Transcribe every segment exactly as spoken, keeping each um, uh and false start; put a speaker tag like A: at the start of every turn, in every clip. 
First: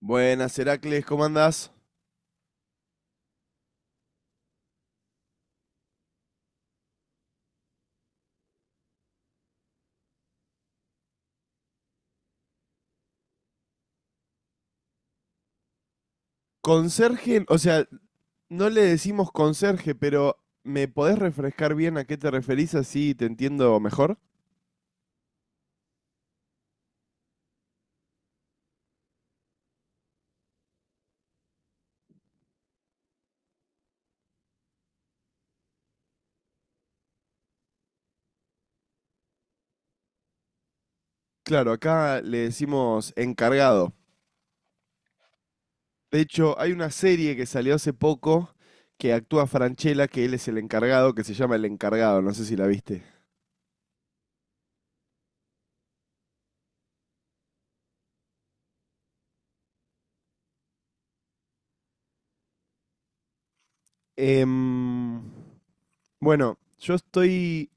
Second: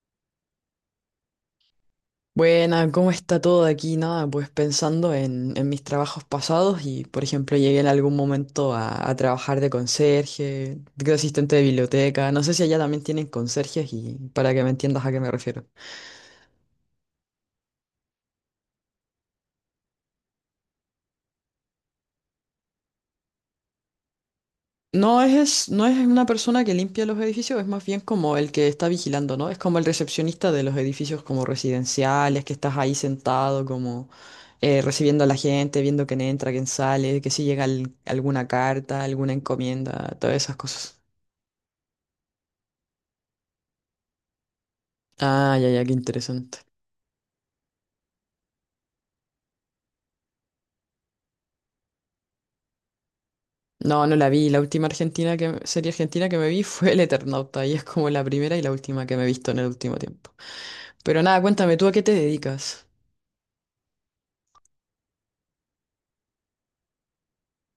A: Buenas, Heracles, ¿cómo andás?
B: Buena, ¿cómo está todo aquí? Nada, pues pensando en, en mis trabajos pasados y, por ejemplo, llegué en algún momento a, a trabajar de conserje, de asistente de biblioteca. No sé si allá también tienen conserjes y para que me entiendas a qué me refiero.
A: Conserje, o sea, no le decimos conserje, pero ¿me podés refrescar bien a qué te referís así te entiendo mejor?
B: No es, no es una persona que limpia los edificios, es más bien como el que está vigilando, ¿no? Es como el recepcionista de los edificios como residenciales, que estás ahí sentado como eh, recibiendo a la gente, viendo quién entra, quién sale, que si llega al- alguna carta, alguna encomienda, todas esas cosas.
A: Claro, acá le decimos encargado.
B: Ah, ya, ya, qué
A: De hecho,
B: interesante.
A: hay una serie que salió hace poco que actúa Franchella, que él es el encargado, que se llama El Encargado, no sé si la viste.
B: No, no la vi. La última Argentina que, serie argentina que me vi fue El Eternauta y es como la primera y la última que me he visto en el último tiempo. Pero nada, cuéntame, ¿tú a qué te dedicas?
A: Em, bueno, yo estoy,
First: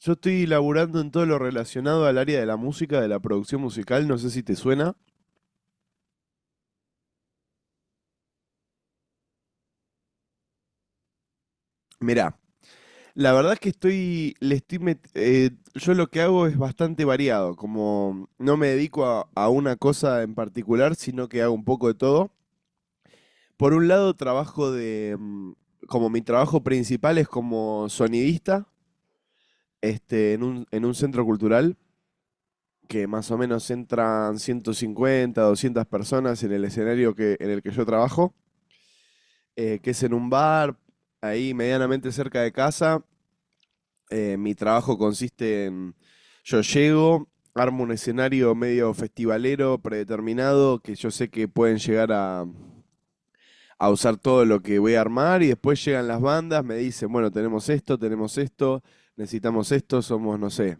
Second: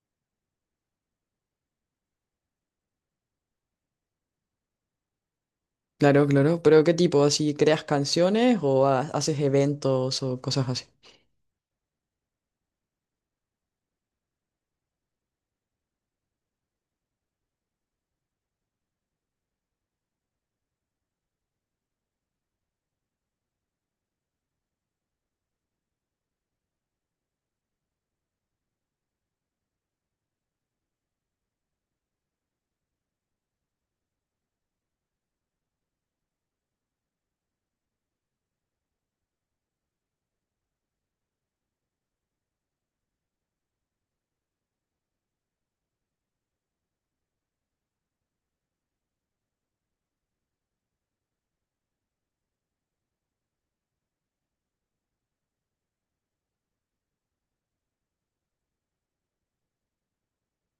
A: yo estoy laburando en todo lo relacionado al área de la música, de la producción musical, no sé si te suena.
B: Claro, claro. ¿Pero qué tipo? ¿Así creas canciones o ha- haces eventos o cosas así?
A: Mirá, la verdad es que estoy, le estoy met- eh, yo lo que hago es bastante variado, como no me dedico a, a una cosa en particular, sino que hago un poco de todo. Por un lado, trabajo de, mm, como mi trabajo principal es como sonidista, este, en un, en un centro cultural, que más o menos entran ciento cincuenta, doscientas personas en el escenario que, en el que yo trabajo, eh, que es en un bar, ahí medianamente cerca de casa. Eh, mi trabajo consiste en, yo llego, armo un escenario medio festivalero, predeterminado, que yo sé que pueden llegar a, a usar todo lo que voy a armar. Y después llegan las bandas, me dicen, bueno, tenemos esto, tenemos esto, necesitamos esto, somos, no sé,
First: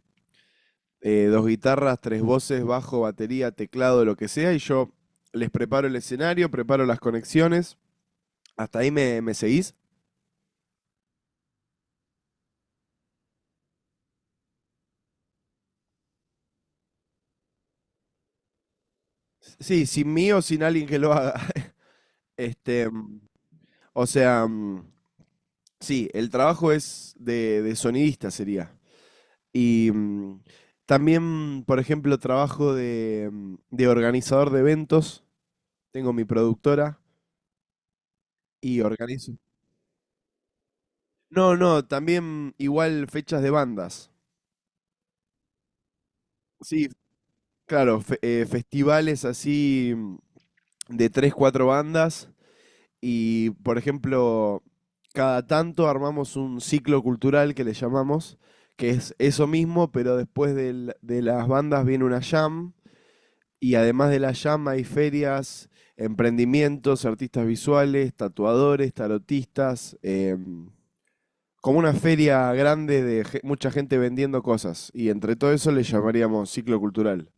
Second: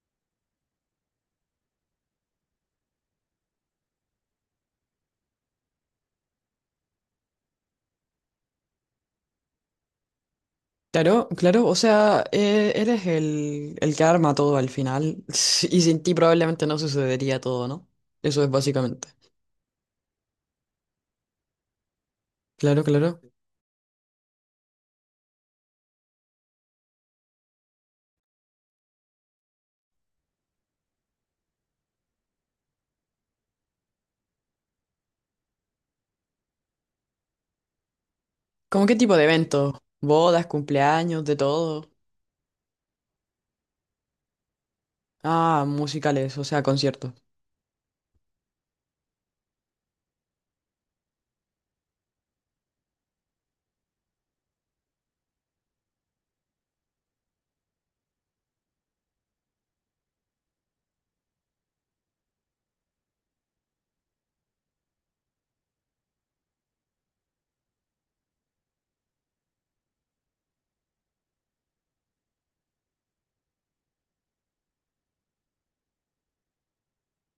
A: eh, dos guitarras, tres voces, bajo, batería, teclado, lo que sea, y yo les preparo el escenario, preparo las conexiones. ¿Hasta ahí me, me seguís?
B: Claro, claro. O sea, eh, eres el, el que arma todo al final y sin ti probablemente no sucedería todo, ¿no? Eso es básicamente.
A: Sí, sin mí o sin alguien que lo haga.
B: Claro,
A: Este,
B: claro.
A: o sea, mm, sí, el trabajo es de, de sonidista sería. Y mm, también, por ejemplo, trabajo de, mm, de organizador de eventos. Tengo mi productora y
B: ¿Cómo qué tipo de
A: organizo.
B: eventos? ¿Bodas, cumpleaños, de
A: No, no,
B: todo?
A: también igual fechas de bandas.
B: Ah, musicales, o sea,
A: Sí,
B: conciertos.
A: claro, fe- eh, festivales así, mm, de tres, cuatro bandas. Y, por ejemplo, cada tanto armamos un ciclo cultural que le llamamos, que es eso mismo, pero después del- de las bandas viene una jam. Y además de la llama, hay ferias, emprendimientos, artistas visuales, tatuadores, tarotistas. Eh, como una feria grande de ge- mucha gente vendiendo cosas. Y entre todo eso le llamaríamos ciclo cultural.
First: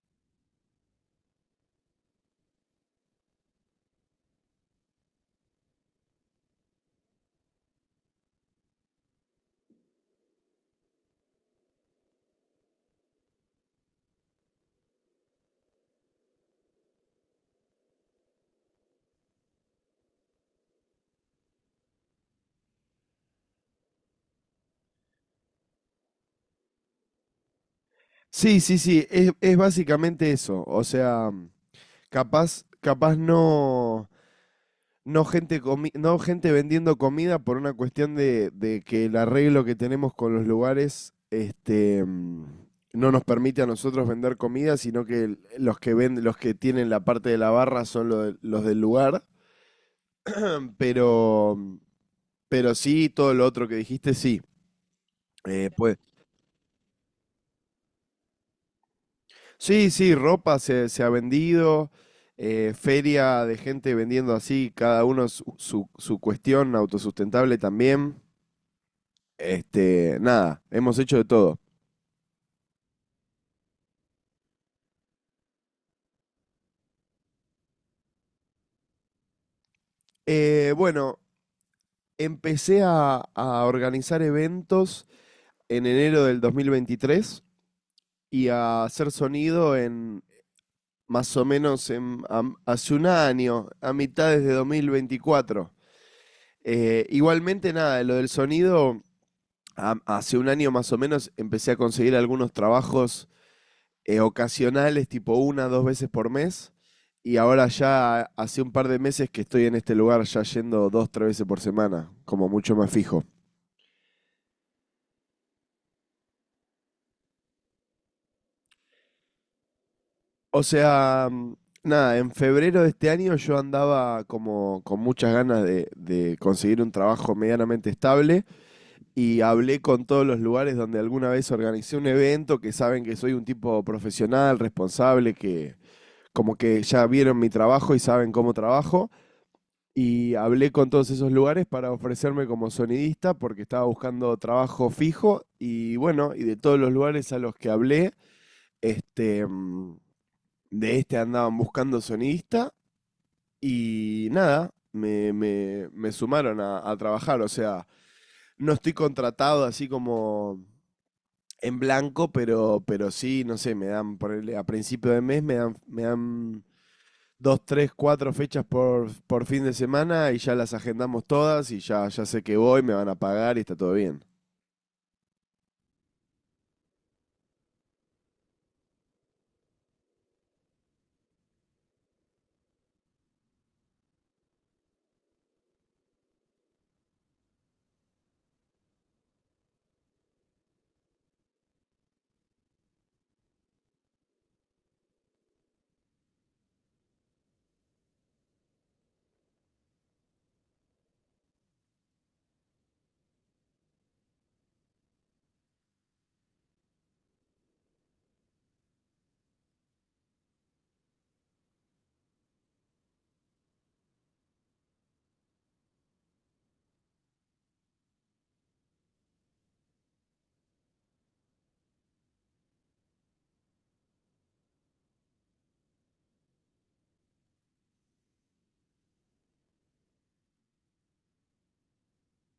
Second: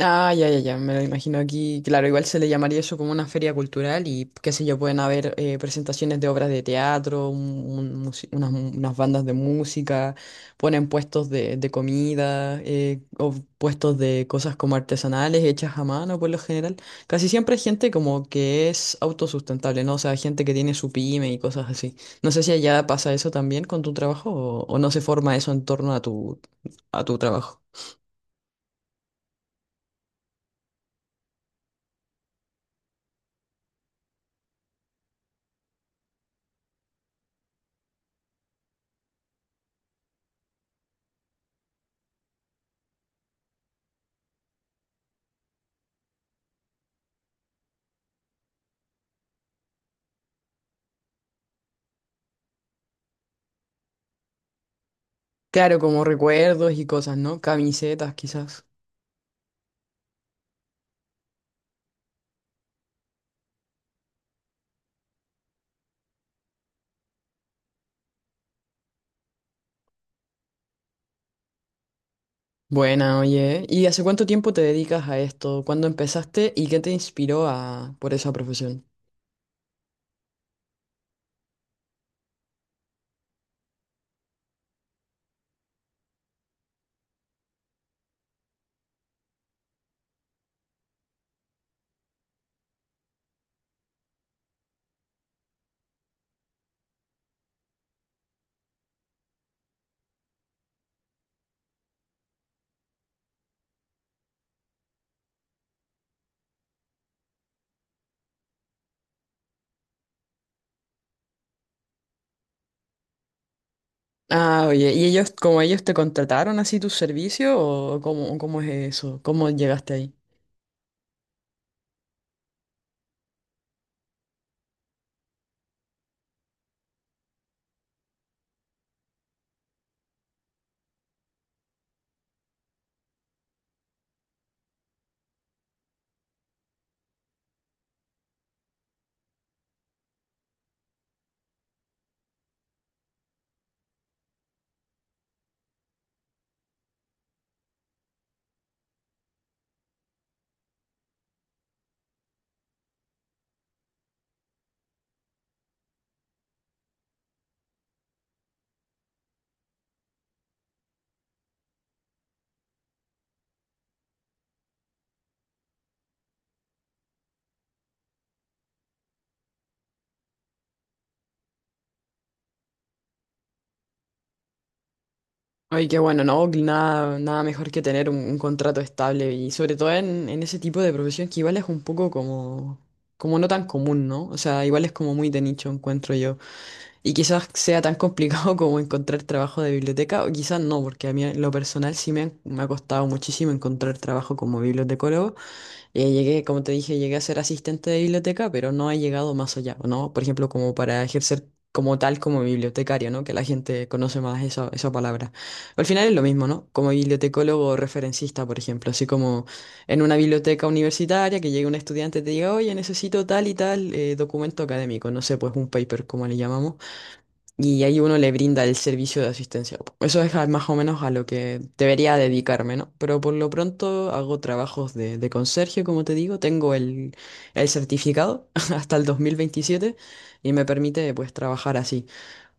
B: Ah, ya, ya, ya, me lo imagino aquí. Claro, igual se le llamaría eso como una feria cultural y qué sé yo, pueden haber eh, presentaciones de obras de teatro, un- un musi- unas, unas bandas de música, ponen puestos de, de comida eh, o puestos de cosas como artesanales hechas a mano por lo general. Casi siempre hay gente como que es autosustentable, ¿no? O sea, gente que tiene su pyme y cosas así. No sé si allá pasa eso también con tu trabajo o, o no se forma eso en torno a tu, a tu trabajo.
A: Sí, sí, sí, es, es básicamente eso. O sea, capaz, capaz no. No gente, comi- no gente vendiendo comida por una cuestión de, de que el arreglo que tenemos con los lugares, este, mm, no nos permite a nosotros vender comida, sino que el- los que venden, los que tienen la parte de la barra son lo de- los del lugar. Pero, pero sí, todo lo otro que dijiste, sí. Eh,
B: Claro,
A: pues,
B: como recuerdos y cosas, ¿no? Camisetas, quizás.
A: sí, sí, ropa se, se ha vendido, eh, feria de gente vendiendo así, cada uno su, su, su cuestión autosustentable también. Este, nada, hemos hecho de todo.
B: Buena, oye. ¿Y hace cuánto tiempo te dedicas a esto? ¿Cuándo empezaste y qué te inspiró a por esa profesión?
A: Eh, bueno, empecé a, a organizar eventos en enero del dos mil veintitrés, y a hacer sonido en más o menos en, am- hace un año, a mitades de dos mil veinticuatro. Eh, igualmente, nada, lo del sonido, a- hace un año más o menos empecé a conseguir algunos trabajos, eh, ocasionales, tipo una, dos veces por mes. Y ahora ya hace un par de meses que estoy en este lugar, ya yendo dos, tres veces por semana, como mucho más fijo.
B: Ah, oye, ¿y ellos, como ellos te contrataron así tu servicio o cómo, cómo es eso? ¿Cómo llegaste ahí?
A: O sea, mm, nada, en febrero de este año yo andaba como con muchas ganas de, de conseguir un trabajo medianamente estable, y hablé con todos los lugares donde alguna vez organicé un evento, que saben que soy un tipo profesional, responsable, que como que ya vieron mi trabajo y saben cómo trabajo. Y hablé con todos esos lugares para ofrecerme como sonidista porque estaba buscando trabajo fijo. Y bueno, y de todos los lugares a los que hablé, este, mm, de este andaban buscando sonidista, y nada, me, me, me sumaron a, a trabajar. O sea, no estoy contratado así como en blanco, pero, pero sí, no sé, me dan, ponerle, a principio de mes me dan, me dan dos, tres, cuatro fechas por, por fin de semana, y ya las agendamos todas, y ya, ya sé que voy, me van a pagar y está todo bien.
B: Oye, qué bueno, no, nada, nada mejor que tener un, un contrato estable y sobre todo en, en ese tipo de profesión que igual es un poco como, como no tan común, ¿no? O sea, igual es como muy de nicho, encuentro yo. Y quizás sea tan complicado como encontrar trabajo de biblioteca, o quizás no, porque a mí en lo personal sí me, han- me ha costado muchísimo encontrar trabajo como bibliotecólogo. Eh, llegué, como te dije, llegué a ser asistente de biblioteca, pero no he llegado más allá, ¿no? Por ejemplo, como para ejercer como tal como bibliotecario, ¿no? Que la gente conoce más esa, esa palabra. Al final es lo mismo, ¿no? Como bibliotecólogo o referencista, por ejemplo, así como en una biblioteca universitaria que llegue un estudiante y te diga, oye, necesito tal y tal eh, documento académico, no sé, pues un paper, como le llamamos y ahí uno le brinda el servicio de asistencia. Eso es a- más o menos a lo que debería dedicarme, ¿no? Pero por lo pronto hago trabajos de, de conserje, como te digo, tengo el, el certificado hasta el dos mil veintisiete y me permite pues trabajar así.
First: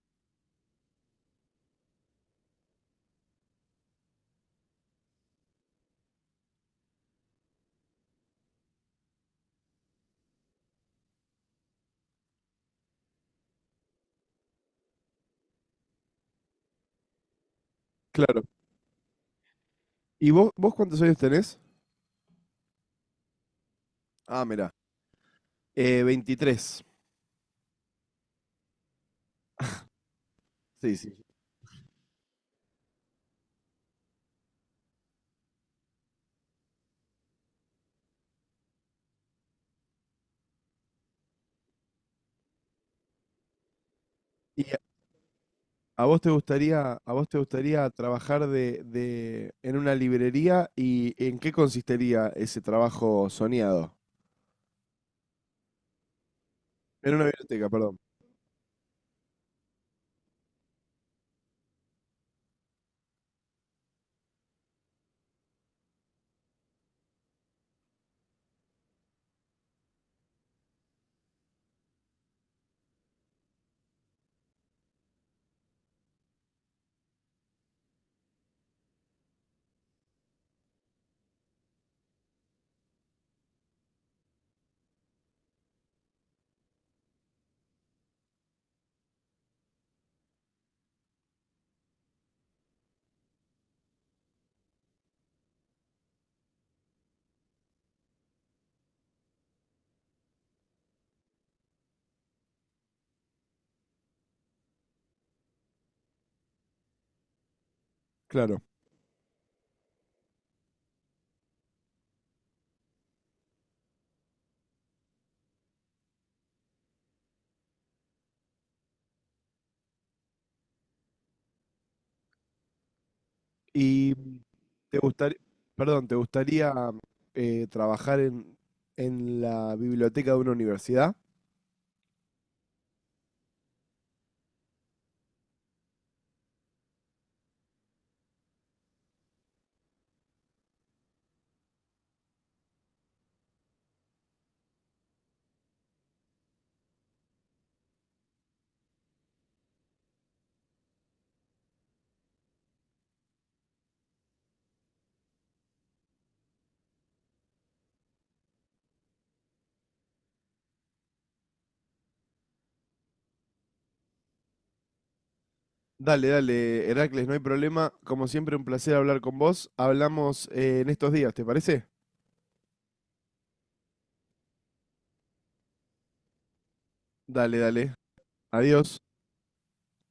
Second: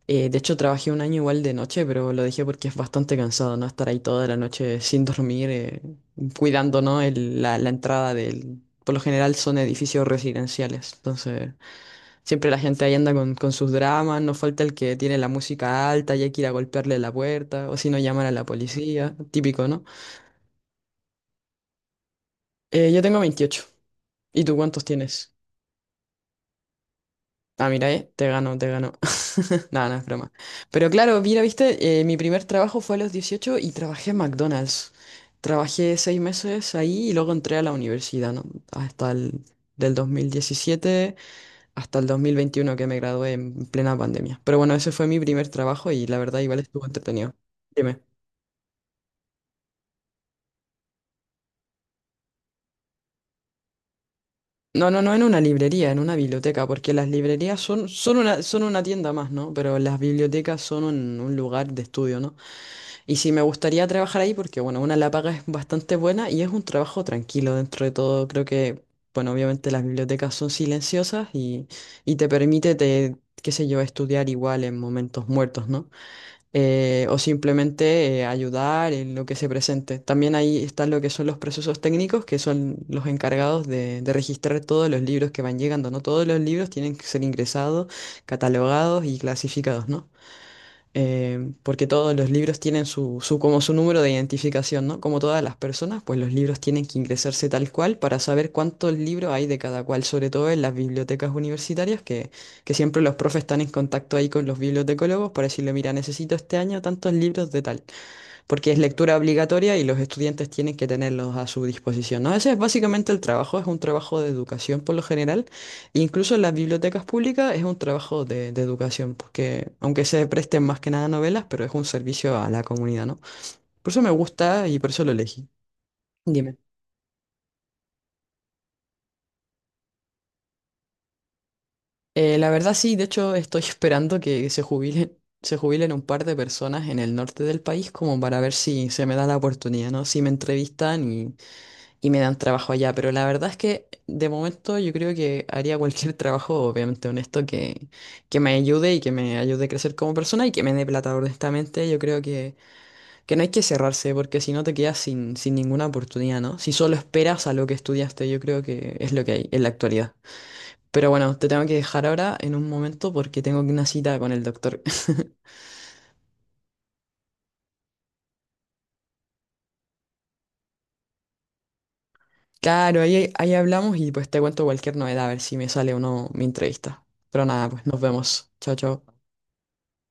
B: Eh, de hecho, trabajé un año igual de noche, pero lo dejé porque es bastante cansado, ¿no? Estar ahí toda la noche sin dormir, eh, cuidando, ¿no? el- la, la entrada del... Por lo general son edificios residenciales, entonces... Siempre la gente ahí anda con, con sus dramas, no falta el que tiene la música alta y hay que ir a golpearle la puerta, o si no, llamar a
A: Claro.
B: la policía, típico, ¿no?
A: ¿Y vos, vos cuántos años tenés?
B: Eh, yo tengo veintiocho. ¿Y
A: Ah,
B: tú
A: mirá.
B: cuántos tienes?
A: Eh, veintitrés.
B: Ah, mira, eh, te gano, te gano. Nada, no, no, es broma. Pero
A: Sí, sí.
B: claro, mira, viste, eh, mi primer trabajo fue a los dieciocho y trabajé en McDonald's. Trabajé seis meses ahí y luego entré a la universidad, ¿no? Hasta el Del dos mil diecisiete hasta el dos mil veintiuno que me gradué en plena pandemia. Pero
A: ¿Y
B: bueno,
A: a
B: ese fue mi primer trabajo
A: a
B: y la
A: vos te
B: verdad igual estuvo
A: gustaría, a vos
B: entretenido.
A: te gustaría
B: Dime.
A: trabajar de, de, en una librería, y en qué consistiría ese trabajo soñado?
B: No, no, no en una librería, en una biblioteca, porque las
A: En una
B: librerías
A: biblioteca,
B: son,
A: perdón.
B: son una, son una tienda más, ¿no? Pero las bibliotecas son un, un lugar de estudio, ¿no? Y sí, me gustaría trabajar ahí porque, bueno, una la paga es bastante buena y es un trabajo tranquilo dentro de todo. Creo que, bueno, obviamente las bibliotecas son silenciosas y, y te permite, te, qué sé yo, estudiar igual en momentos muertos, ¿no? Eh, o simplemente eh, ayudar en lo que se presente. También ahí están lo que son los procesos técnicos, que son los encargados de, de registrar todos los libros que van llegando, ¿no? Todos los libros tienen que ser ingresados, catalogados y clasificados, ¿no? Eh, porque todos los libros tienen su, su, como su número de identificación, ¿no? Como todas las personas, pues los libros tienen que ingresarse tal cual para saber cuántos libros hay de cada cual, sobre todo en las bibliotecas universitarias, que, que siempre los profes están en contacto ahí con los bibliotecólogos para decirle, mira, necesito este año tantos libros de tal
A: Claro.
B: porque es lectura obligatoria y los estudiantes tienen que tenerlos a su disposición, ¿no? Ese es básicamente el trabajo, es un trabajo de educación por lo general, e incluso en las bibliotecas públicas es un trabajo de, de educación, porque aunque se presten más que nada novelas, pero es un servicio a la comunidad, ¿no? Por eso me
A: ¿Y
B: gusta y por
A: te
B: eso lo
A: gustaría,
B: elegí.
A: perdón, te
B: Dime.
A: gustaría eh, trabajar en, en la biblioteca de una universidad?
B: Eh, la verdad sí, de hecho estoy esperando que se jubilen, se jubilen un par de personas en el norte del país como para ver si se me da la oportunidad, ¿no? Si me entrevistan y y me dan trabajo allá, pero la verdad es que de momento yo creo que haría cualquier trabajo, obviamente honesto, que, que me ayude y que me ayude a crecer como persona y que me dé plata, honestamente. Yo creo que, que no hay que cerrarse, porque si no te quedas sin, sin ninguna oportunidad, ¿no? Si solo esperas a lo que estudiaste, yo creo que es lo que hay en la actualidad. Pero bueno, te tengo que dejar ahora en un momento porque tengo una cita con el doctor.
A: Dale, dale, Heracles, no hay problema. Como siempre, un placer hablar con vos. Hablamos, eh, en estos días, ¿te parece?
B: Claro, ahí, ahí hablamos y pues te cuento cualquier novedad, a ver si me sale o no mi entrevista. Pero
A: Dale,
B: nada, pues
A: dale.
B: nos vemos. Chao,
A: Adiós.
B: chao.